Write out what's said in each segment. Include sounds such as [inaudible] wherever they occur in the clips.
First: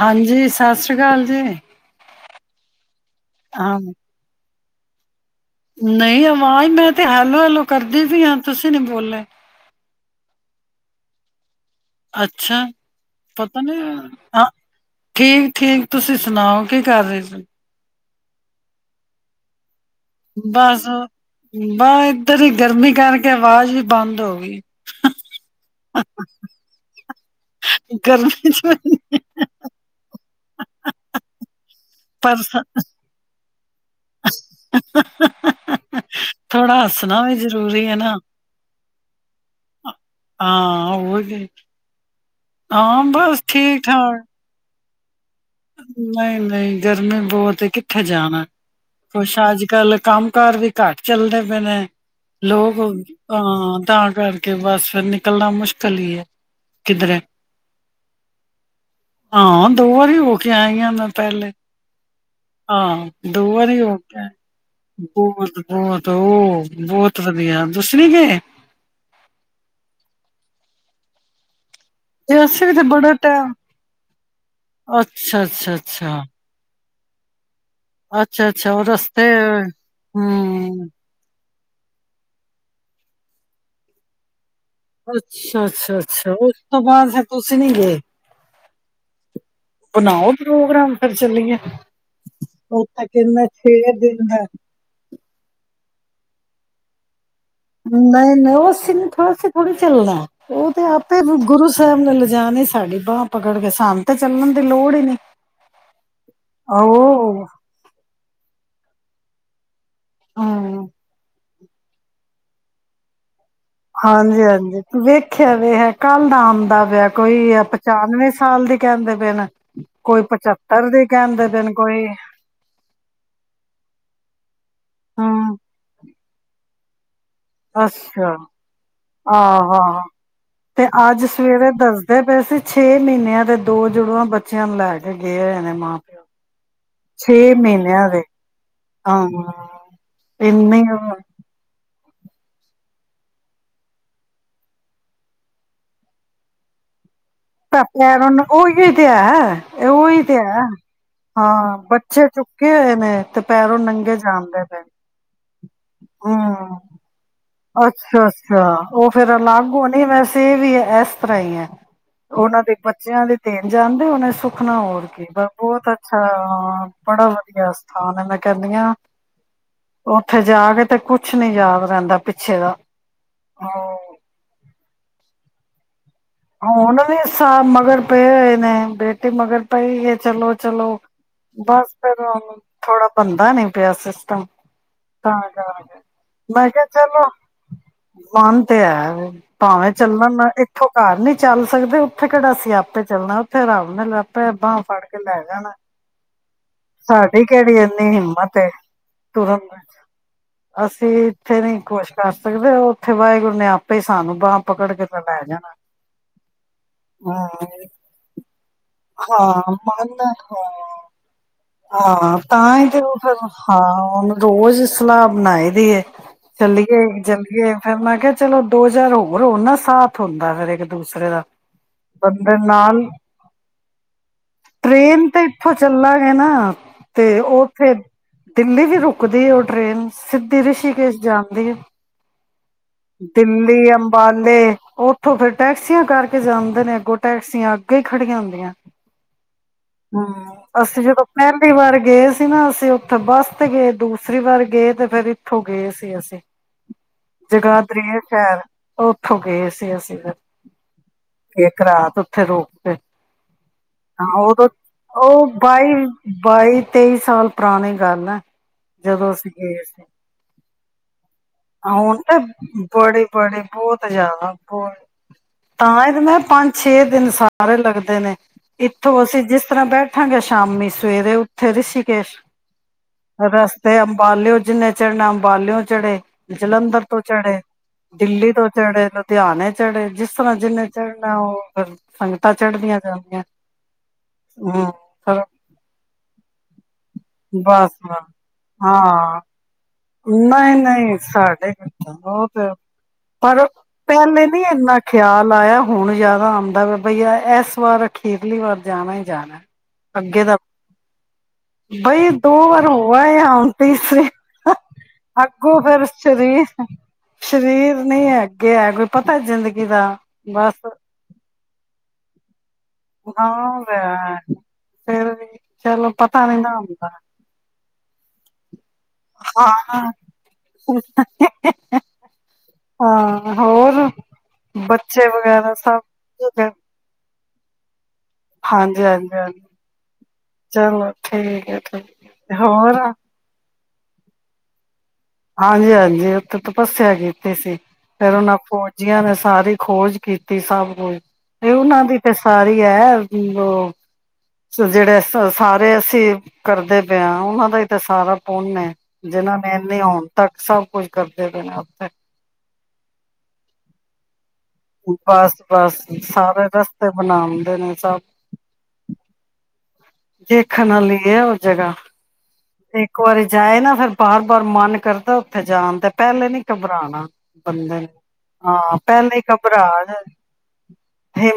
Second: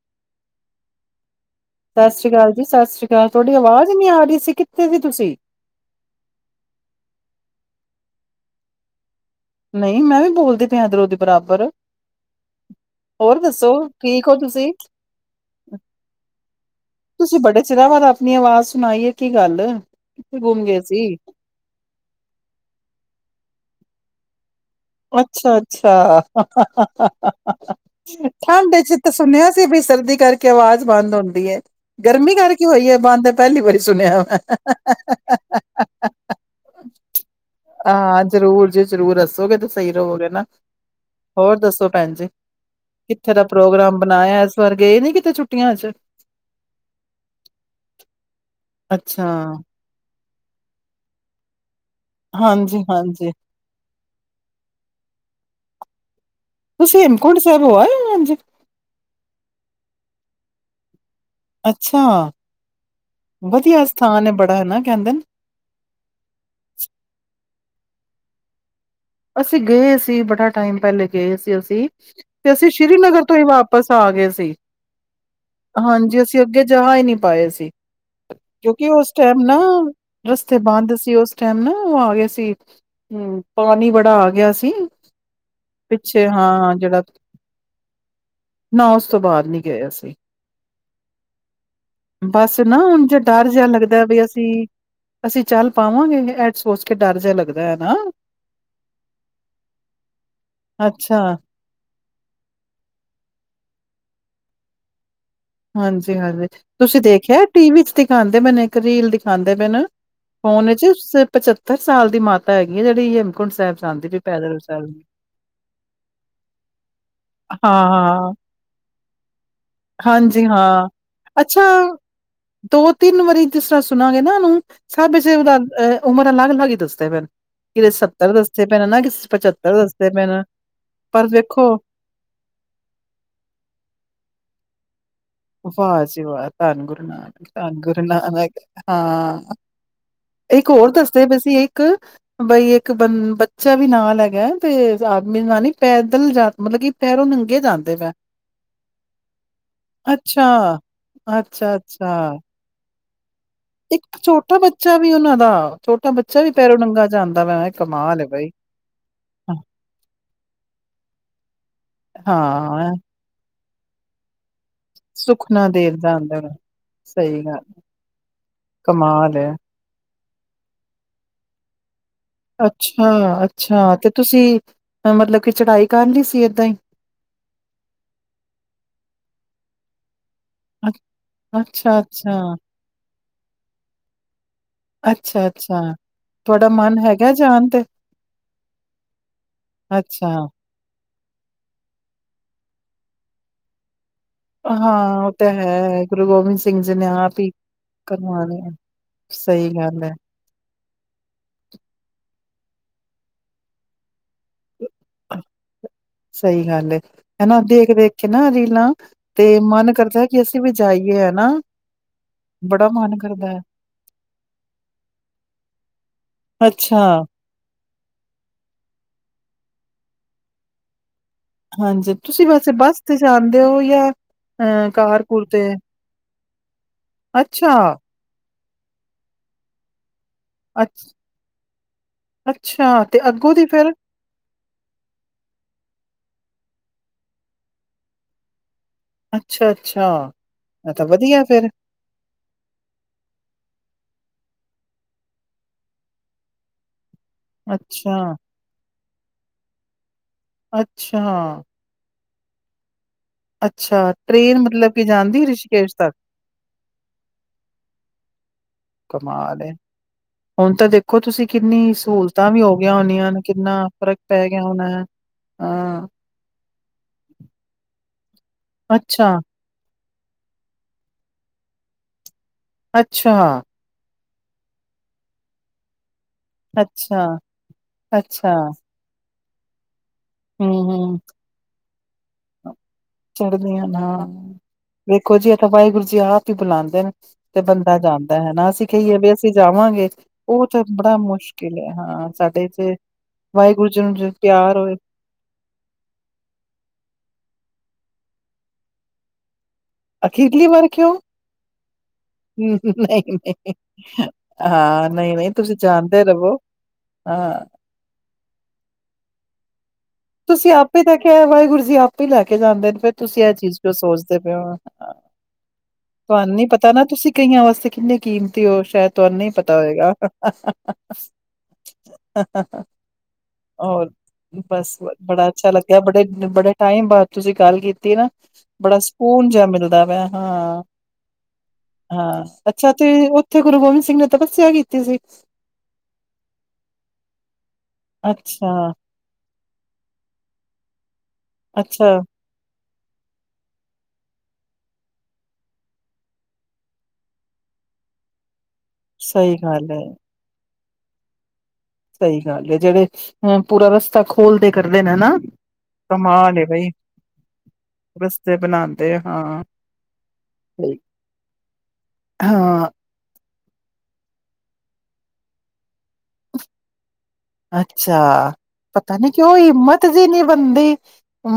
ਹਾਂਜੀ, ਸਤਿ ਸ੍ਰੀ ਅਕਾਲ ਜੀ ਸਤ ਸ਼੍ਰ ਅਕਾਲ ਸਤ ਸ਼੍ਰੀ। ਕ ਤੁਹਾਡੀ ਹਾਂ, ਆਵਾਜ਼ ਨੀ ਆ ਰਹੀ ਸੀ, ਕਿ- ਕਿੱਥੇ ਸੀ ਤੁਸੀਂ ਨਹੀਂ ਆਵਾਜ਼ ਮੈਂ ਤੇ ਹੈਲੋ ਹੈਲੋ ਕਰਦੀ ਪਈ ਆਂ, ਤੁਸੀਂ ਨੀ ਬੋਲੇ ਨਹੀਂ ਮੈਂ ਵੀ ਬੋਲਦੀ ਪਿਆ ਇਧਰੋਂ ਦੇ ਬਰਾਬਰ ਅੱਛਾ ਹੋਰ ਪਤਾ ਦੱਸੋ ਨੀ ਠੀਕ ਹੋ ਹੈ, ਤੁਸੀਂ ਠੀਕ ਠੀਕ ਤੁਸੀਂ ਸੁਣਾਓ ਕੀ ਕਰ ਰਹੇ ਤੁਸੀਂ ਸੀ ਬੜੇ ਚਿਰਾਂ ਬਾਅਦ ਆਪਣੀ ਆਵਾਜ਼ ਸੁਣਾਈਏ ਕੀ ਗੱਲ ਕਿੱਥੇ ਗੁੰਮ ਗਏ ਬਸ ਸੀ ਬਸ ਇਧਰ ਹੀ ਗਰਮੀ ਕਰਕੇ ਆਵਾਜ਼ ਵੀ ਬੰਦ ਹੋ ਗਈ ਅੱਛਾ ਅੱਛਾ ਗਰਮੀ ਠੰਡ ਚ ਵੀ ਤਾਂ ਸੁਣਿਆ ਸੀ ਵੀ ਸਰਦੀ ਕਰਕੇ ਆਵਾਜ਼ ਬੰਦ ਹੁੰਦੀ ਹੈ ਗਰਮੀ ਪਰ ਕਰਕੇ ਹੋਈ ਹੈ ਬੰਦ ਪਹਿਲੀ ਵਾਰੀ ਸੁਣਿਆ ਥੋੜਾ ਹੱਸਣਾ ਵੀ ਜ਼ਰੂਰੀ ਹੈ ਨਾ। ਹਾਂ ਜਰੂਰ ਜੀ ਜਰੂਰ ਦੱਸੋਗੇ ਤੁਸੀ ਹੋ ਨਾ ਹਾਂ, ਕੀ ਹੋਰ ਦੱਸੋ ਭੈਣ ਜੀ ਹਾਂ ਕਿੱਥੇ ਦਾ ਬਸ ਠੀਕ ਪ੍ਰੋਗਰਾਮ ਠਾਕ। ਬਣਾਇਆ ਇਸ ਹਫਤੇ ਪਰ ਗਏ ਨਹੀਂ ਕਿਤੇੁੱ ਛੁ ਨਹੀਂ ਨਹੀਂ ਗਰਮੀ ਬਹੁਤ ਕਿੱਥੇ ਜਾਣਾ, ਅੱਛਾ ਕੁਛ ਅੱਜ ਕੱਲ ਕੰਮ ਕਾਰ ਵੀ ਘੱਟ ਚੱਲਦੇ ਪਏ ਨੇ ਲੋਕ ਹਾਂਜੀ ਹਾਂਜੀ ਹਾਂ ਤਾਂ ਕਰਕੇ ਬਸ ਫਿਰ ਨਿਕਲ ਨਿਕਲਣਾ ਮੁਸ਼ਕਿਲ ਹੀ ਹੈ ਤੁਸੀਂ ਕਿੱਧਰੇ ਹੇਮਕੁੰਟ ਸਾਹਿਬ ਹੋ ਆਏ ਹੋ, ਹਾਂਜੀ ਹਾਂ ਦੋ ਵਾਰੀ ਹੋ ਤਆਹੀਆਂ ਮਾ ਅੱਛਾ ਹਾਂ ਦੋ ਵਾਰੀ ਵਧੀਆ ਹੋ ਸਥਾਨ ਗਿਆ ਹੈ ਬੜਾ ਹੈ ਨਾ ਕਹਿੰਦੇ ਨੇ ਬਹੁਤ ਬਹੁਤ ਉਹ ਬਹੁਤ ਵਧੀਆ ਤੁਸੀਂ ਨਹੀਂ ਗੇ ਅਸੀਂ ਗਏ ਸੀ ਬੜਾ ਟਾਈਮ ਪਹਿਲੇ ਗਏ ਸੀ ਅਸੀਂ ਤੇ ਅਸੀਂ ਸ੍ਰੀਨਗਰ ਤੋਂ ਹੀ ਵਾਪਿਸ ਆ ਗਏ ਸੀ ਅੱਛਾ ਅੱਛਾ ਅੱਛਾ ਹਾਂਜੀ ਅਸੀਂ ਅੱਗੇ ਜਾ ਨਹੀਂੀ ਪਾਏ ਸੀ ਅੱਛਾ ਅੱਛਾ ਉਹ ਕਿਉਂਕਿ ਉਸ ਰਸਤੇ ਟਾਈਮ ਨਾ ਰਸਤੇ ਹਮ ਬੰਦ ਸੀ ਉਸ ਟਾਈਮ ਨਾ ਉਹ ਆ ਗਿਆ ਸੀ ਹਮ ਪਾਣੀ ਬੜ ੜਾ ਆ ਗਿਆ ਸੀ ਅੱਛਾ ਅੱਛਾ ਪਿੱਛੇ ਅੱਛਾ ਉਸ ਹਾਂ ਤੋਂ ਜਿਹੜਾ ਬਾਅਦ ਫਿਰ ਤੁਸੀਂ ਨੀ ਗਏ ਨਾ ਉਸ ਤੋਂ ਬਾਅਦ ਨੀ ਗਿਆ ਸੀ ਬਣਾਓ ਪ੍ਰੋਗਰਾਮ ਫਿਰ ਚੱਲੀਏ ਬਸ ਨਾ ਹੁਣ ਉੱਥੇ ਜੇ ਕਹਿੰਦੇ ਡਰ ਜਿਹਾ ਛੇ ਲੱਗਦਾ ਵੀ ਦਿਨ ਦਾ ਅਸੀਂ ਅਸੀਂ ਚੱਲ ਪਾਵਾਂਗੇ ਸੋਚ ਕੇ ਡਰ ਜਿਹਾ ਲੱਗਦਾ ਹੈ ਨਾ ਹ ਨਹੀਂ ਨਹੀਂ ਉਹ ਥੋੜਾ ਥੋੜ੍ਹੀ ਚੱਲਣਾ ਉਹ ਤੇ ਅੱਛਾ ਆਪੇ ਗੁਰੂ ਸਾਹਿਬ ਨੇ ਜਾ ਨਹੀਂ ਸਾਡੀ ਬਾਂਹ ਪਕੜ ਕੇ ਸਾਨੂੰ ਤਾਂ ਚੱਲਣ ਦੀ ਲੋੜ ਹੀ ਨੀ ਹਾਂਜੀ ਹਾਂਜੀ ਤੁਸੀਂ ਦੇਖਿਆ ਉਹ ਟੀ ਵੀ ਚ ਦਿਖਾਉਂਦੇ ਮੈਨੇ ਰੀਲ ਦਿਖਾਉਂਦੇ ਪਏ ਨਾ ਫੋਨ ਚ ਹਮ ਸੱਤਰ ਸਾਲ ਦੀ ਮਾਤਾ ਹੈਗੀ ਆ ਜਿਹੜੀ ਸਾਹਿਬ ਜਾਂਦੀ ਪਈ ਹਾਂਜੀ ਪੈਦਲ ਹਾਂਜੀ ਸਾਹਿਬ ਤੂੰ ਵੇਖਿਆ ਵੇ ਹੈ ਕੱਲ ਦਾ ਆਉਂਦਾ ਪਿਆ ਕੋਈ ਆ ਹਾਂ ਪਚਾਨਵੇਂ ਹਾਂ ਸਾਲ ਦੀ ਕਹਿੰਦੇ ਪਏ ਨਾ ਹਾਂਜੀ ਹਾਂ ਅੱਛਾ ਦੋ ਤਿੰਨ ਵਾਰੀ ਜਿਸ ਤਰ੍ਹਾਂ ਸੁਣਾਂਗੇ ਨਾ ਉਹਨੂੰ ਸਭੇ ਹਮ ਉਹਦਾ ਉਮਰ ਅਲੱਗ ਹਾਂਜੀ ਦੋਸਤੋ ਅੱਛਾ ਆਹ ਪਚੱਤਰ ਆ ਦੱਸਦੇ ਪਏ ਨੇ ਤੇ ਅੱਜ ਪਰ ਵੇਖੋ ਸਵੇਰੇ ਦੱਸਦੇ ਪਏ ਸੀ ਛੇ ਮਹੀਨਿਆਂ ਦੇ ਦੋ ਜੁੜੂਵ ਬੱਚਿਆਂ ਨੂੰ ਲੈ ਕੇ ਗਏ ਹੋਏ ਨੇ ਮਾਂ ਵਾਹ ਪਿਓ ਜੀਵਾਾਹ ਧੰਨ ਗੁਰੂ ਨਾਨਕ ਛੇ ਧੰਨ ਗੁਰੂ ਮਹੀਨਿਆਂ ਦੇ ਨਾਨਕ ਹਾਂ ਇੱਕ ਹੋਰ ਇੰਨੇ ਦੱਸੇ ਵੀਸੀ ਇੱਕ ਬਈ ਇੱਕ ਬੰ ਬੱਚਾ ਵੀ ਨਾਲ ਹੈਗਾ ਤੇ ਆਦਮੀ ਨਾਲ ਨੀ ਪੈਦਲ ਜਾ ਮਤਲਬ ਕਿ ਪੈਰੋਂ ਨੰਗੇ ਜਾਂਦੇ ਪਏ। ਪਿਆਰਨ ਉਹੀਹੀ ਤੇ ਹੈ ਉਹੀ ਅੱਛਾ, ਅੱਛਾ, ਹਾਂ ਬੱਚੇ ਅੱਛਾ ਚੁੱਕੇ ਨ ਇੱਕ ਛੋਟਾ ਬੱਚਾ ਵੀ ਉਹਨਾ ਦਾ ਛੋਟਾ ਬੱਚਾ ਵੀ ਹਮ ਪੈਰੋ ਨੰਗਾ ਜਾਂ ਆਂਦਾ ਅੱਛਾ ਅੱਛਾ ਉਹ ਫੇਰ ਅਲੱਗ ਹੋਣੀ ਵੈਸੇ ਇਹ ਵੀ ਇਸ ਤਰ੍ਹਾਂ ਹੀ ਹੈ ਉਹਨਾਂ ਦੇ ਹਾਂ, ਬੱਚਿਆਂ ਦੀ ਦੇਣ ਜਾਂਦੇ ਉਹਨੇ ਖਣਾ ਹੋਰ ਕੀ ਸੁੱਖ ਨਾ ਬਹੁਤ ਦੇਣ ਅੱਛਾ ਜਾਂਦਾ ਵਾ, ਬੜਾ ਸਹੀ ਗੱਲ ਵਧੀਆ ਸਥਾਨ ਆ ਮੈਂ ਕਹਿੰਦੀ ਹ ਕਮਾਲ ਹੈ। ਉੱਥੇ ਜਾ ਕੇ ਤੇ ਕੁਛ ਨੀ ਯਾਦ ਰਹਿੰਦਾ ਪਿੱਛੇ ਦਾ ਅੱਛਾ ਅੱਛਾ ਤੇ ਤੁਸੀਂ ਅ ਮਤਲਬ ਕਿ ਚੜਾਈ ਕਰ ਲਈ ਸੀ ਏਦਾਂ ਹੀ। ਹੁਣ ਵੀ ਸਾ ਮਗਰ ਪਏ ਹੋਏ ਨੇ, ਬੇਟੀ ਮਗਰ ਪਈ ਹੈ ਚਲੋ ਚਲੋ ਬਸ ਅੱਛਾ, ਅੱਛਾ, ਫਿਰ [unintelligible] ਥੋੜਾ ਬਣਦਾ ਨੀ ਪਿਆ ਸਿਸਟਮ ਅੱਛਾ, [unintelligible] ਅੱਛਾ ਤੁਹਾਡਾ ਮੈਂ ਕਿਹਾ ਮਨ ਚਲੋ ਹੈਗਾ ਜਾਣ ਤੇ ਮਨ ਤੇ ਹੈ ਭਾਵੇਂ ਅੱਛਾ। ਚੱਲਣ ਨ ਇੱਥੋਂ ਘਰ ਨੀ ਚੱਲ ਸਕਦੇ ਉੱਥੇ ਕਿਹੜਾ ਅਸੀਂ ਆਪੇ ਚੱਲਣਾ ਉੱਥੇ ਰੱਬ ਨੇ ਲੜ ਭੈਬਾਂ ਫੜ ਕੇ ਹਾਂ ਉਹ ਲੈ ਤਾਂ ਜਾਣਾ, ਹੈ ਗੁਰੂ ਗੋਬਿੰਦ ਸਿੰਘ ਜੀ ਨੇ ਆਪ ਸਾਡੀ ਹੀ ਕਿਹੜੀ ਇੰਨੀ ਕਰਵਾਣੇ ਹਿੰਮਤ ਐ ਆ ਸਹੀ ਤੁਰੰਨਤ ਗੱਲ ਹੈ ਅਸੀਂ ਇੱਥੇ ਨੀ ਕੁਸ਼ ਕਰ ਸਕਦੇ ਉਹ ਉੱਥੇ ਵਾਹਿਗੁਰੂ ਨੇ ਆਪੇ ਸਾਨੂੰ ਬਾਂਹ ਪਕੜ ਕੇ ਤਾਂ ਲੈ ਜਾਣਾ ਸਹੀ ਗੱਲ ਹੈ ਹਾਂ ਹਨਾ ਦੇਖ ਦੇਖ ਕੇ ਨਾ ਰੀਲਾਂ [unintelligible] ਤੇ ਹਾਂ ਮਨ ਕਰਦਾ ਕਿ ਹ ਅਸੀਂ ਵੀ ਜਾਈਏ ਹਨਾ ਹਾਂ ਤਾਂ ਬੜਾ ਹੀ ਤੇ ਹਾਂ ਉਹ ਮਨ ਫਿਰ ਕਰਦਾ ਹੈ ਹਾਂ ਉਹਨੂੰ ਰੋਜ਼ ਸਲਾਹ ਬਣਾਈ ਦੀ ਅੱਛਾ ਚੱਲੀਏ ਚੱਲੀਏ ਫਿਰ ਮੈਂ ਕਿਹਾ ਚਲੋ ਦੋ ਚਾਰ ਹੋਰ ਹੋ ਨਾ ਸਾਥ ਹੁੰਦਾ ਫੇਿਰ [unintelligible] ਦੂਸਰੇ ਦਾ ਹਾਂਜੀ ਤੁਸੀਂ ਬੰਦਰ ਵੈਸੇ ਬੱਸ ਨਾਲ ਤੇ ਜਾਂਦੇ ਹੋ ਜਾਂ ਅ ਕਾਰ ਟ੍ਰੇਨ ਤੇ ਕੂਰ ਇੱਥੋਂ ਚੱਲਾਂਗੇ ਨਾ ਤੇ ਅੱਛਾ ਉਹਥੇ ਦਿੱਲੀ ਵੀ ਰੁਕਦੀ ਉਹ ਟ੍ਰਰੇਨ ਸਿੱਧੀ ਅ ਰਿਸ਼ੀਕੇਸ਼ ਜਾਣਦੀ ਆ, ਅੱਛਾ ਤੇ ਅੱਗੋਂ ਦੀ ਦਿੱਲੀ ਫੇਰ ਅੰਬਾਲੇ ਉੱਠੋ ਫਿਰ ਕਰਕੇ ਜਾਂਦੇ ਨੇ, ਅੱਗੋਂ ਟੈਕਸੀਆਂ ਅੱਗੇ ਹੀ ਖੜੀਆਂ ਹੁੰਦੀਆਂ ਅੱਛਾ ਅੱਛਾ ਹਮ, ਇਹ ਅਸੀਂ ਤਾਂ ਜਦੋਂ ਵਧੀਆ ਫੇਰ ਪਹਿਲੀ ਵਾਰ ਗਏ ਸੀ ਨਾ ਅਸੀਂ ਉੱਥੇ ਬੱਸ ਤੇ ਗਏ ਦੂਸਰੇ ਸਰੀ ਵਾਰ ਗਏ ਤੇ ਫਿਰ ਇੱਥੋਂ ਗਏ ਸੀ ਅਸੀਂ ਜਗਾਧਰੀ ਅੱਛਾ ਹੈ ਸ਼ਹਿਰ ਉੱਥੋਂ ਗਏ ਸੀ ਅਸੀਂ ਫਿਰ ਅੱਛਾਆ ਇੱਕ ਰਾਤ ਉੱਥੇ ਰੋਕਤੇ ਹਾਂ ਟ੍ਰੇਨ ਉਦੋ, ਮਤਲਬ ਕਿ ਜਾਂਦੀ ਉਹ ਰਿਸ਼ੀਕੇਸ਼ ਬਾਈ ਤੱਕ ਬਾਈ ਤੇਈ ਸਾਲ ਪੁਰਾਣੀ ਗੱਲ ਆ ਕਮਾਲ ਐ, ਹੁਣ ਤਾਂ ਦੇਖੋ ਤੁਸੀਂ ਕਿੰਨੀ ਹੁਣ ਤੇ ਸਹੂਲਤਾਂ ਵੀ ਹੋਗੀਆਂ ਬੜੇ ਹੋਣੀਆਂ ਤ ਬੜੇ ਕਿੰਨਾ ਬਹੁਤ ਫ਼ਰਕ ਪੈ ਜ਼ਿਆਦਾ ਗਿਆ ਬਹੁਤ ਹੋਣਾ ਤਾਂ ਹਾਂ, ਇਹ ਤੇ ਮੈਂ ਪੰਜ ਛੇ ਦਿਨ ਸਾਰੇ ਲੱਗਦੇ ਨੇ ਇੱਥੋਂ ਅੱਛਾ, ਅਸੀਂ ਜਿਸ ਤਰ੍ਹਾਂ ਬੈਠ [unintelligible] ਗੇ ਸ਼ਾਮੀ ਸਵੇਰੇ ਉੱਥੇ ਰਿਸ਼ੀਕੇਸ਼ ਅੱਛਾ, ਰਸਤੇ [unintelligible] ਬਲਿਓਂ ਜਿੰਨੇ ਚੜਨਾ ਅੰਬਲਿਓਂ ਚੜ੍ਹੇ ਜਲੰਧਰ ਤੋਂ ਅੱਛਾ, ਚੜੇ, ਦਿੱਲੀ ਅੱਛਾ। ਤੋਂ ਚੜੇ ਧਿਆਨ ਏ ਚੜੇ ਜਿਸ ਤਰ੍ਹਾਂ ਹੂੰ, ਜਿੰਨੇ ਹੂੰ ਚੜਨਾ ਉਹ ਕਰ ਸੰਗਤਾਂ ਚੜਦੀਆਂ ਚੜ੍ਹਦੀਆਂ ਹਾਂ ਵੇਖੋ ਫਿਰ ਜੀ ਇਹ ਤਾਂ ਵਾਹਿਗੁਰੂ ਜੀ ਆਪ ਹੀ ਬੁਲਾਉਂਦੇ ਨੇ ਤੇ ਬਸ ਬੰਦਾ ਬਸ ਜਾਂਦਾ ਹੈਾ ਅਸੀਂ ਕਹੀਏ ਵੀ ਹਾਂ ਅਸੀਂ ਜਾਵਾਂਗੇ ਉਹ ਨਹੀਂ ਤਾਂ ਨਹੀਂ ਬੜਾ ਸਾਡੇ ਮੁਸ਼ਕਿਲ ਹੈ, ਹਾਂ ਬਹੁ ਸਾਡੇ ਤੇ ਚ ਪਰ ਵਾਹਿਗੁਰੂ ਜੀ ਨੂੰ ਜੇ ਪਹਿਲੇ ਨੀ ਪਿਆਰ ਹੋਏ, ਇੰਨਾ ਖਿਆਲ ਆਇਆ ਹੁਣ ਜਿਆਦਾ ਆਉਂਦਾ ਵ ਬਈਆ ਇੱਕ ਵਾਰ ਅਖੀਰਲੀ ਵਾਰ ਜਾਣਾ ਹੀ ਜਾਣਾ ਅੱਗੇ ਦਾ ਅਖੀਰਲੀ ਵਾਰ ਕਿਉਂ ਬਈ ਦੋ ਵਾਰ ਨਹੀਂ, ਹੋਆ ਹਣ ਨਹੀਂ। ਤੇ ਹਾਂ, ਨਹੀਂ, ਨਹੀਂ ਤੁਸੀਂ ਅੱਗੋਂ ਫਿਰ ਜਾਣਦੇ ਰਵੋ ਸ਼ਰੀਰ ਹਾਂ। ਸ਼ਰੀਰ ਨੇ ਨਹੀਂ ਅੱਗੇ ਹੈ ਕੋਈ ਪਤਾ ਜ਼ਿੰਦਗੀ ਦਾ ਤੁਸੀਂ ਬਸ ਆਪੇ ਤਾਂ ਕੇ ਆ ਵਾਹਿਗੁਰੂ ਜੀ ਆਪੇ ਲੈ ਕੇ ਜਾਂਦੇ ਨੇ ਫਿਰ ਤੁਸੀਂ ਇਹ ਚੀਜ਼ ਹਾਂ ਜੋ ਵੈ ਸੋਚਦੇ ਪਏ ਹੋ ਫਿਰ ਵੀ ਚਲੋ ਤੁਹਾਨੂੰ ਨੀ ਪਤਾ ਨਾ ਹੁੰਦਾ ਤੁਸੀਂ ਕਈਆਂ ਵਾਸਤੇ ਕਿੰਨੀ ਕੀਮਤੀ ਹੋ ਸ਼ਾਇਦ ਤੁਹਾਨੂੰ ਨ ਪਤਾ ਹਾਂ ਹੋਏਗਾ ਹੋਰ ਬਸ ਬੱਚੇ ਬੜਾ ਅੱਛਾ ਵਗੈਰਾ ਲੱਗਿਆ ਸਭ ਬੜੇ ਬੜੇ ਟਾਈਮ ਬਾਅਦ ਤੁਸੀਂ ਗੱਲ ਕੀਤੀ ਨਾ ਬੜਾ ਹਾਂਜੀ ਹਾਂਜੀ ਸਕੂਨ ਹਾਂਜੀ ਜਿਹਾ ਮਿਲਦਾ ਵਾ ਹਾਂ ਚਲੋ ਠੀਕ ਹੈ ਠੀਕ ਹਾਂ ਅੱਛਾ ਹੋਰ ਤੇ ਉੱਥੇ ਗੁਰੂ ਗੋਬਿੰਦ ਸਿੰਘ ਨੇ ਤਪੱਸਿਆ ਕੀਤੀ ਸੀ ਹਾਂਜੀ ਹਾਂਜੀ ਉੱਥੇ ਤਪੱਸਿਆ ਕੀਤੀ ਸੀ ਫੇਿਰ ਉਹਨਾਂ ਅੱਛਾ ਫੌਜੀਆਂ ਨੇ ਸਾਰੀ ਖੋਜ ਕੀਤੀ ਸਭ ਹਾਂ ਉਹਨਾਂ ਅੱਛਾ ਦੀ ਤੇ ਸਾਰੀ ਹੈ ਉਹ ਜਿਹੜੇ ਸਾਰੇ ਅਸੀਂ ਕਰਦੇ ਪਏ ਹਾਂ ਉਹਨਾਂ ਦਾ ਹੀ ਤਾਂ ਸਾਰਾ ਨੇ ਸਹੀ ਜਿਹਨਾ ਨੇ ਗੱਲ ਹੈ ਇਨੇ ਆਉਣ ਤੱਕ ਸਭ ਕੁਝ ਕਰਦੇ ਪਣਾ ਸਹੀ ਗੱਲ ਹੈ ਜਿਹੜੇ ਏ ਪੂਰਾ ਰਸਤਾ ਖੋਲਦੇ ਕਰਦੇ ਨੇ ਨਾ ਬਸ ਬਸ ਕਮਾਲ ਏ ਸਾਰੇ ਬਈ ਰਸਤੇ ਬਣਾਉਂਦੇ ਨੇ ਸਭ ਰਸਤੇ ਬਣਾਉਂਦੇ ਹਾਂ ਦੇਖਣ ਵਾਲੀ ਹੈ ਉਹ ਜਗ੍ਹਾ ਹਾਂ, ਇੱਕ ਵਾਰੀ ਜਾਏ ਨਾ ਫੇਿਰ ਬਾਰ ਬਾਰ ਮਨ ਕਰਦਾ ਉੱਥੇ ਜਾਣ ਤੇ ਪਹਿਲੇ ਨੀ ਘਬਰਾਉਣਾ ਅੱਛਾ ਪਤਾ ਨੀ ਕਿ ਹੀ ਉਹ ਘਬਰਾ ਹਿੰਮਤ ਜਿ ਨਹੀਂ ਬਣਦੀ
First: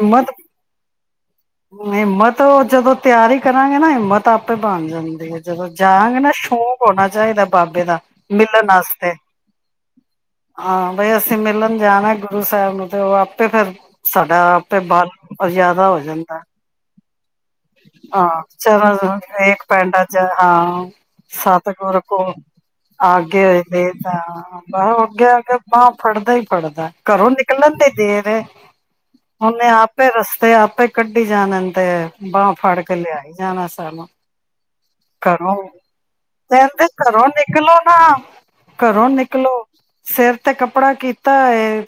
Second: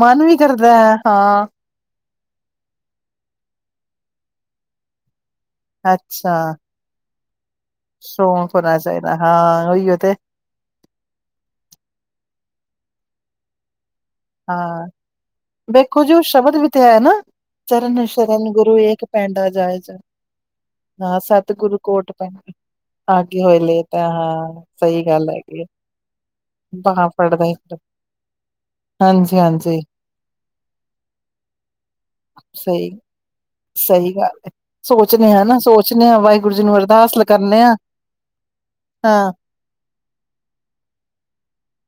ਮਨ ਵੀ ਕਰਦਾ ਹੈ ਹਾਂ ਹਿੰਮਤ ਜਦੋਂ ਤਿਆਰੀ ਕਰਾਂਗੇ ਨਾ ਹਿੰਮਤ ਆਪੇ ਬਣ ਜਾਂਦੀ ਹੈ ਜਦੋਂ ਜਾਨਾ ਅੱਛਾ। ਸ਼ੌਂਕ ਉਹਨਾਂ ਚਾਹੀਦਾ। ਬਾਬੇ ਦਾ ਸ਼ੌਕ ਮਿਲਣ ਹੋਣਾ ਵਾਸਤੇ ਚਾਹੀਦਾ, ਹਾਂ ਉਹੀਓ ਤੇ ਹਾਂ ਬਈ ਅਸੀਂ ਮਿਲਣ ਜਾਣਾ ਗੁਰੂ ਪਤਾ ਉਹਨੂੰ ਤੇ ਉਹ ਆਪੇ ਫਿਰ ਸਾਡਾ ਆਪੇ ਹਾਂ, ਬਲ ਜ਼ਿਆਦਾ ਹੋ ਵੇਖੋ ਜੀ ਓਹ ਜਾਂਦਾ ਸ਼ਬਦ ਵੀ ਤੇ ਹੈ ਨਾ। ਹਾਂ ਸ਼ਰਨ ਗੁਰੂ ਏਕ ਚਲੋ ਪੈਂਡਾ ਜਾਏ ਜਾ ਪਿੰਡ ਚ ਹਾਂ ਸਤਿਗੁਰੂ ਸਤਿਗੁਰ ਕੋਟ ਕੋ ਪੈਂਡਾ। ਆਗੇ ਹੋਏ ਲੇ ਦੇ ਹਾਂ ਤਾਂ ਸਹੀ ਗੱਲ ਅੱਗੇ ਅੱ ਹੈਗੀ ਏ। ਬਾਂਹ ਫੜਦਾ ਹੀ ਫੜਦਾ ਬਾਂਹ ਘਰੋਂ ਫੜਦਾ ਨਿਕਲਣ ਇੱਕ ਦੇ ਦੇਰ। ਹਾਂਜੀ ਉਹਨੇ ਹਾਂਜੀ ਆਪੇ ਰਸਤੇ ਆਪੇ ਕੱਢੀ ਜਾਣ ਦੇ ਬਾਂਹ ਫੜ ਸਹੀ ਕੇ ਜਾਣਾ ਸਾਨੂੰ ਸਹੀ ਗੱਲ ਏ। ਸੋਚਣੇ ਆ ਘਰੋਂ ਨਾ ਸੋਚਣੇ ਆ ਵਾਹਿਗੁਰੂ ਜੀ ਨੂੰ ਕਹਿੰਦੇ ਅਰਦਾਸ ਲ- ਘਰੋਂ ਕਰਨੇ ਆ ਨਿਕਲੋ ਨਾ ਘਰੋਂ ਹਾਂ ਨਿਕਲੋ ਸਿਰ ਤੇ ਕੱਪੜਾ ਕੀਤਾ।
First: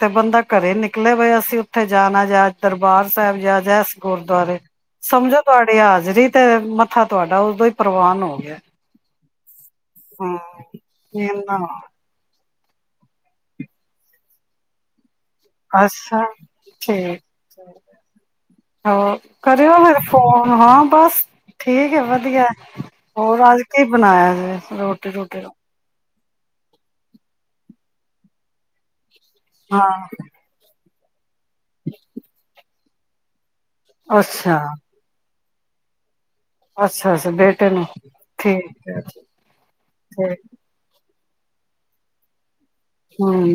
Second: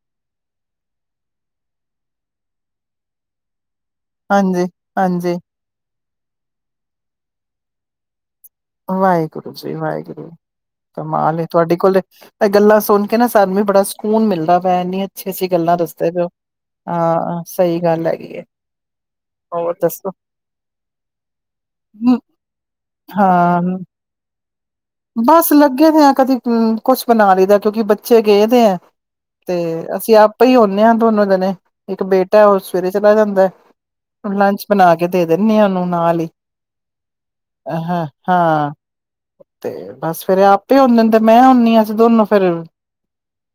ਤੇ ਬੰਦਾ ਘਰੇ ਨਿਕਲੇ ਪਏ ਅਸੀਂ ਉੱਥੇ ਜਾਣਾ ਜਾ ਦਰਬਾਰ ਸਾਹਿਬ ਜਾ ਜਾ ਗੁਰਦੁਆਰੇ ਹਾਂਜੀ ਹਾਂਜੀ। ਸਮਝੋ ਤੁਹਾਡੇ ਹਾਜ਼ਰੀ ਤੇ ਮੱਥਾ ਤੁਹਾਡਾ ਉਦੋਂ ਹੀ ਪ੍ਰਵਾਨ ਹੋ ਗਿਆ। ਵਾਹਿਗੁਰੂ, ਜੀ ਵਾਹਿਗੁਰੂ ਹੂੰ ਕਮਾਲ ਆ ਇਨਾ ਤੁਹਾਡੇ ਕੋਲੇ ਇਹ ਗੱਲਾਂ ਸੁਣ ਕੇ ਨਾ ਸਾਨੂੰ ਬੜਾ ਸਕੂਨ ਮਿਲਦਾ ਪਇਆ ਇਹਨੀ ਅੱਛਾ ਠੀਕ ਹਾਂ ਸਹੀ ਗੱਲ ਹੈਗੀ ਹੈ ਹੋਰ ਕਰਿਓ ਹੋਰ ਫੇਰ ਦੱਸੋ ਫੋਨ ਹਾਂ ਬਸ ਠੀਕ ਹੈ ਵਧੀਆ। ਹੋਰ ਅੱਜ ਹਾਂ ਕੀ ਬਣਾਇਆ ਜੇ। ਰੋਟੀ ਰੂਟੀ ਬਸ ਲੱਗੇ ਤੇ ਕਦੀ ਕੁਛ ਬਣਾ ਲਈਦਾ ਕਿਉਂਕਿ ਬੱਚੇ ਗਏ ਪਏ ਐ। ਤੇ ਹਾਂ ਅਸੀਂ ਆਪੇ ਹੀ ਹੁੰਨੇ ਆ। ਦੋਨੋਂ ਜਨੇ। ਇੱਕ ਬੇਟਾ ਉਸ ਸਵੇਰੇ ਚਲਾ ਜਾਂਦਾ। ਅੱਛਾ ਲੰਚ ਬਣਾ ਕੇ ਦੇ ਦਿਨੀ ਆ ਓਹਨੂੰ ਨਾਲ ਹੀ ਅੱਛਾ ਅੱਛਾ ਬੇਟੇ ਨੂੰ ਹਾਂ ਹਾਂ ਠੀਕ ਹੈ। ਤੇ ਬਸ ਠੀਕ ਫਵੇਰੇ ਆਪੇ ਹੁੰਦੇ [unintelligible] ਆ ਅਸੀਂ ਦੋਨੋਂ ਫੇਰ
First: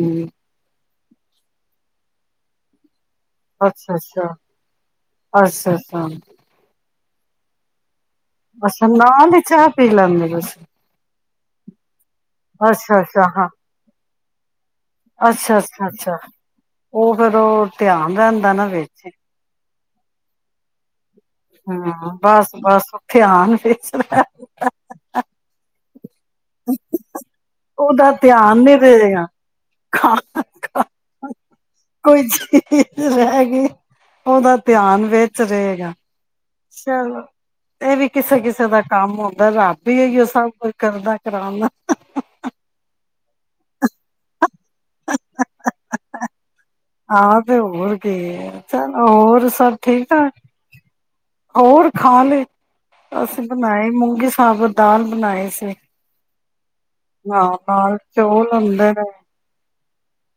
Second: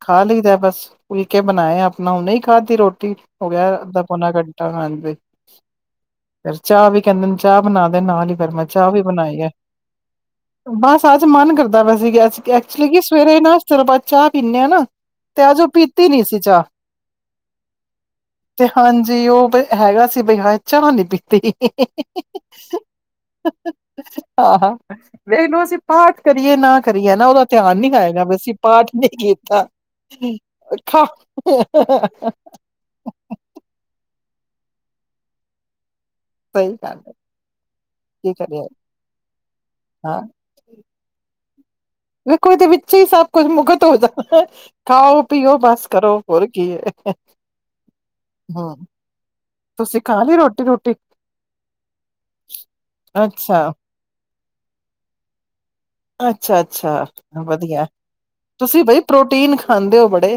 ਖਾ ਲਈਦਾ ਬਸ ਫੁਲਕੇ ਬਣਾਇਆ ਆਪਣਾ ਹੁਨੇ ਹੀ ਖਾਧੀ ਰੋਟੀ ਹੋਗਿਆ ਅੱਧਾ ਅੱਛਾ-ਅੱਛਾ, ਪੌਨਾ ਘੰਟਾ ਹਾਂਜੀ, ਅੱਛਾ-ਅੱਛਾ, ਫਿਰ ਚਾਹ ਵੀ ਕਹਿੰਦੇ ਨੇ ਚਾਹ ਬਣਾ ਦੇ ਨਾਲ ਹੀ ਫਿਰ ਮੈਂ ਅੱਛਾ ਚਾਹ ਵੀ ਨਾਲ ਬਣਾਈ ਹੀ ਹੈ ਚਾਹ ਪੀ ਲੈਂਦੇ ਤੁਸੀ ਬਸ ਅੱਜ ਮਨ ਕਰਦਾ ਪਿਆ ਸੀ ਕਿ ਐਕਚੁਲੀ ਕਿ ਸਵੇਰੇ ਸਿਰਫ ਚਾਹ ਪਿਨੇ ਆ ਨਾ ਤੇ ਅੱਛਾ ਅੱਜ ਉਹ ਅੱਛਾ ਪੀਤੀ ਅੱਛਾ, ਨੀ ਸੀ ਚਾਹ ਉਹ ਫੇਰ ਉਹ ਧਿਆਨ ਰਹਿੰਦਾ ਨਾ ਤੇ ਵਿੱਚ ਹੀ ਹਾਂਜੀ ਉਹ ਹੈਗਾ ਸੀ ਬਈ ਹਾਏ ਚਾ ਨੀ ਪੀਤੀ ਹਮ ਬਸ-ਬਸ ਉ ਧਿਆਨ ਵਿੱਚ ਰੇਂਦਾ ਇਹਨੂੰ ਅਸੀਂ ਪਾਠ ਕਰੀਏ ਨਾ ਕਰੀਏ ਨਾ ਉਹਦਾ ਧਿਆਨ ਨੀ ਉਹਦਾ ਆਏਗਾ ਵੀ ਅਸੀਂ ਧਿਆਨ ਨੀ ਪਾਠ ਨਹੀਂ ਰਹੇਗਾ। ਕੀਤਾ ਖਾ ਕੋਈ ਚੀਜ਼ ਰਹਿ ਗਈ ਉਹਦਾ ਧਿਆਨ ਵਿੱਚ ਰਹੇਗਾ ਸਹੀ ਗੱਲ ਹੈ ਚੱਲੋ ਇਹ ਵੀ ਕੀ ਕਿਸੇ-ਕਿਸੇ ਕਰੀਏ ਦਾ ਕੰਮ ਹੁੰਦਾ ਰੱਬ ਹੀ ਇਹੀਓ ਸਭ ਹਾਂ ਕੁਝ ਕਰਦਾ [unintelligible] ਵੇਖੋ ਇਦੇ ਵਿੱਚ ਹੀ ਸਭ ਕੁਝ ਮੁਗਤ ਹੋ ਜਾਂਦਾ ਖਾਓ ਪੀਓ ਬਸ ਕਰੋ ਹੋਰ ਕੀ ਹੈ ਆਹ ਤੇ ਹੋਰ ਕੀ ਹੂੰ ਚਲ ਹੋਰ ਸਭ ਤੁਸੀਂ ਠੀਕ ਖਾ ਠਾਕ ਲਈ ਰੋਟੀ ਰੋਟੀ ਹੋਰ ਖਾ ਲਏ ਅਸੀਂ ਅੱਛਾ ਬਣਾਏ ਮੂੰਗੀ ਸਾਬਤ ਦਾਲ ਬਣਾਏ ਸੀ। ਅੱਛਾ-ਅੱਛਾ ਨਾਲ ਵਧੀਆ ਨਾਲ ਚੌਲ ਤੁਸੀ ਹੁੰਦੇ ਬਾਈ ਨੇ ਪ੍ਰੋਟੀਨ ਖਾਂਦੇ ਹੋ ਬੜੇ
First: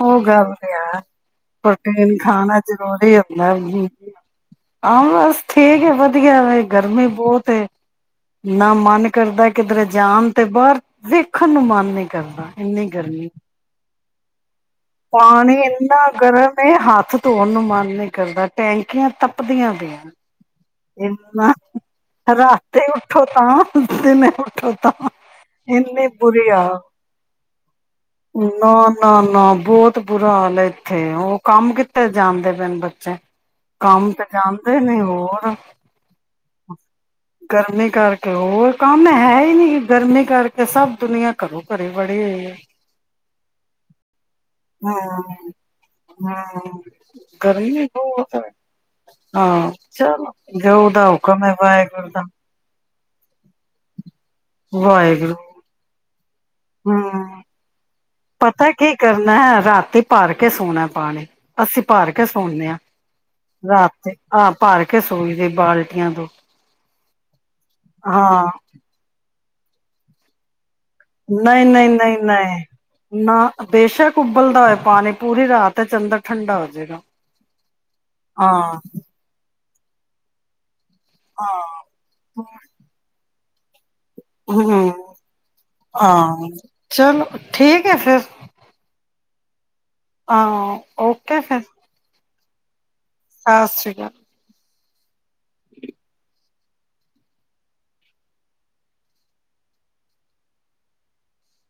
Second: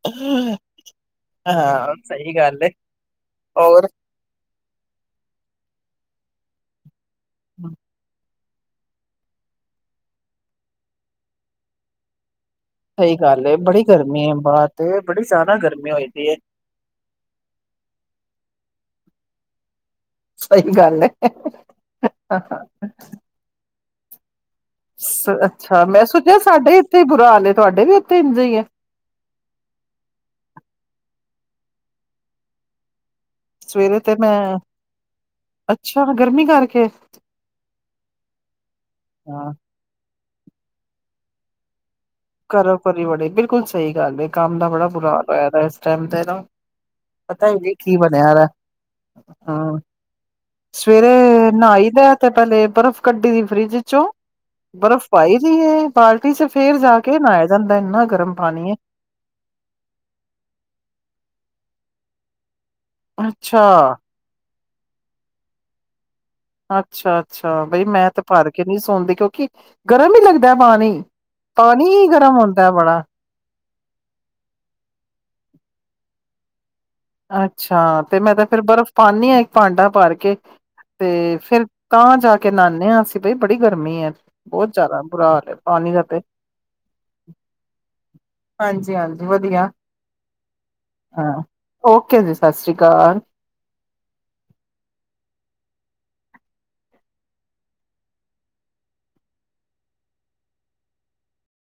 ਉਹ ਗੱਲ ਤੇ ਹੈ ਹਾਂ ਪ੍ਰੋਟੀਨ ਸਹੀ ਗੱਲ ਖਾਣਾ ਹੈ ਜ਼ਰੂਰੀ ਹੁੰਦਾ ਹੋਰ ਆ ਬਸ ਠੀਕ ਹੈ। ਵਧੀਆ ਗਰਮੀ ਬਹੁਤ ਐ ਨਾ ਮਨ ਕਰਦਾ ਕਿਧਰੇ ਜਾਣ ਤੇ ਬਾਹਰ ਵੇਖਣ ਨੂੰ ਮਨ ਨਹੀਂ ਕਰਦਾ ਇੰਨੀ ਸਹੀ ਗਰਮੀ, ਗੱਲ ਹੈ ਬੜੀ ਗਰਮੀ ਹੈ ਬਾਹਰ ਤੇ ਬੜੀ ਪਾਣੀ ਜ਼ਿਆਦਾ ਗਰਮੀ ਇੰਨਾ ਹੋਈ ਦੀ ਹੈ ਗਰਮ ਹੱਥ ਧੋਣ ਨੂੰ ਮਨ ਨੀ ਕਰਦਾ ਟੈਂਕੀਆਂ ਤੱਪਦੀਆਂ ਪੀਆਂ ਸਹੀ ਗੱਲ ਹੈ ਇਨਾ ਰਾਤੇ ਉਠੋ ਤਾਂ [unintelligible] ਅੱਛਾ ਮੈਂ ਸੋਚਿਆ ਸਾਡੇ ਬੁਰਾ ਹਾਲ ਹੈ ਤੁਹਾਡੇ ਵੀ ਉੱਥੇ ਇੰਝ ਹੀ ਹੈ ਨਾ, ਨਾ, ਨਾ, ਬਹੁਤ ਬੁਰਾ ਹਾਲ ਹੈ ਇੱਥੇ ਉਹ ਕੰਮ ਕਿੱਤੇ ਜਾਂਦੇ ਪੇਨ ਬੱਚੇ ਸਵੇਰੇ ਕੰਮ ਤੇ ਮੈਂ ਜਾਂਦੇ ਨੇ ਹੋਰ, ਅੱਛਾ ਗਰਮੀ ਕਰਕੇ ਗਰਮੀ ਕਰਕੇ ਹੋਰ ਕੰਮ ਹੈ ਹਾਂ ਹੀ ਨਹੀਂ ਗਰਮੀ ਕਰਕੇ ਸਭ ਦੁਨੀਆਂ ਕਰੋ। ਪਰੇ ਕਰੋ ਕਰੀ ਬੜੇ ਬਿਲਕੁਲ ਸਹੀ ਗੱਲ ਹੈ ਕੰਮ ਦਾ ਬੜਾ ਬੁਰਾ ਹਾਲ ਹੋਆ ਹੂੰ-ਹੂੰ ਦੈ ਏਸ ਟੈਮ ਤੇ ਨਾ ਪਤਾਈ ਨੀ ਗਰਮੀ ਕਿ ਬਣਿਆ ਬਹੁਤ ਹੈ ਦੈ ਹਾਂ ਹਮ ਚਲੋ ਜੋ ਉਹਦਾ ਸਵੇਰੇ ਹੁਕਮ ਹੈ ਨਾਈ ਵਾਹਿਗੁਰੂ ਦੈ ਦਾ ਤੇ ਪੈੱਲੇ ਬਰਫ਼ ਕੱਢੀਦੀ ਏ ਫ੍ਰਿਜ ਚੋ। ਕਯੋਂ ਬਰਫ਼ ਵਾਹਿਗੁਰੂ ਪਾਈ ਦੀ ਹੈ ਪਾ [unintelligible] ਫੇਰ ਜਾ ਹੂੰ ਜਾਂਦਾ ਇੰਨਾ ਗਰਮ ਪਤਾ ਪਾਣੀ ਏ ਕੀ ਕਰਨਾ ਹੈ ਰਾਤੀ ਭਰ ਕੇ ਸੋਣਾ ਏ ਪਾਣੀ। ਅਸੀਂ ਭਰ ਕੇ ਸੋਨੇ ਆਂ। ਅੱਛਾ ਰਾਤੀ ਆ। ਭਰ ਕੇ ਸੋਈ ਦੀ ਬਾਲਟੀਆਂ ਦੋ। ਅੱਛਾ-ਅੱਛਾ, ਬਈ ਮੈਂ ਤੇ ਭਰ ਕੇ ਨਹੀਂ ਸੋਂਦੀ ਕਿਉਂਕਿ ਗਰਮ ਈ ਲੱਗਦਾ ਏ ਪਾਣੀ। ਪਾਣੀ ਹੀ ਗਰਮ ਨਹੀਂ-ਨਹੀਂ-ਨਹੀਂ-ਨਹੀਂ, ਹੁੰਦਾ ਬੜਾ ਨਾ ਬੇਸ਼ਕ ਉਬਲਦਾ ਹੋਆ ਪਾਣੀ ਪੂਰੀ ਰਾਤ ਚਲਦਾ ਠੰਡਾ। ਜਾਏਗਾ ਅੱਛਾ, ਤੇ ਮੈਂ ਤੇ ਫੇਰ ਹਾਂ ਬਰਫ਼ ਪਾਨੀ ਹਾਂ ਭਾਂਡਾ ਭਾਰ ਕੇ। ਤੇ ਹਾਂ ਫਿਰ ਤਾਂ ਜਾ ਕੇ ਨਾਨੇ ਹਾਂ ਅਸੀਂ ਬਈ। ਬੜੀ ਗਰਮੀ ਹੈ। ਬਹੁਤ ਹਮ ਜ਼ਿਆਦਾ ਬੁਰਾ ਹਾਲ ਹੈ ਪਾਣੀ ਦਾ ਤੇ ਆਂ, ਚਲੋ ਠੀਕ ਹੈ ਫਿਰ। ਹਾਂਜੀ ਹਾਂਜੀ ਵਧੀਆ। ਹਾਂ ਓਕੇ ਹਾਂ ਫਿਰ। ਓਕੇ ਜੀ ਸਤ ਸ਼੍ਰੀ ਸਤਿ ਸ੍ਰੀ ਅਕਾਲ।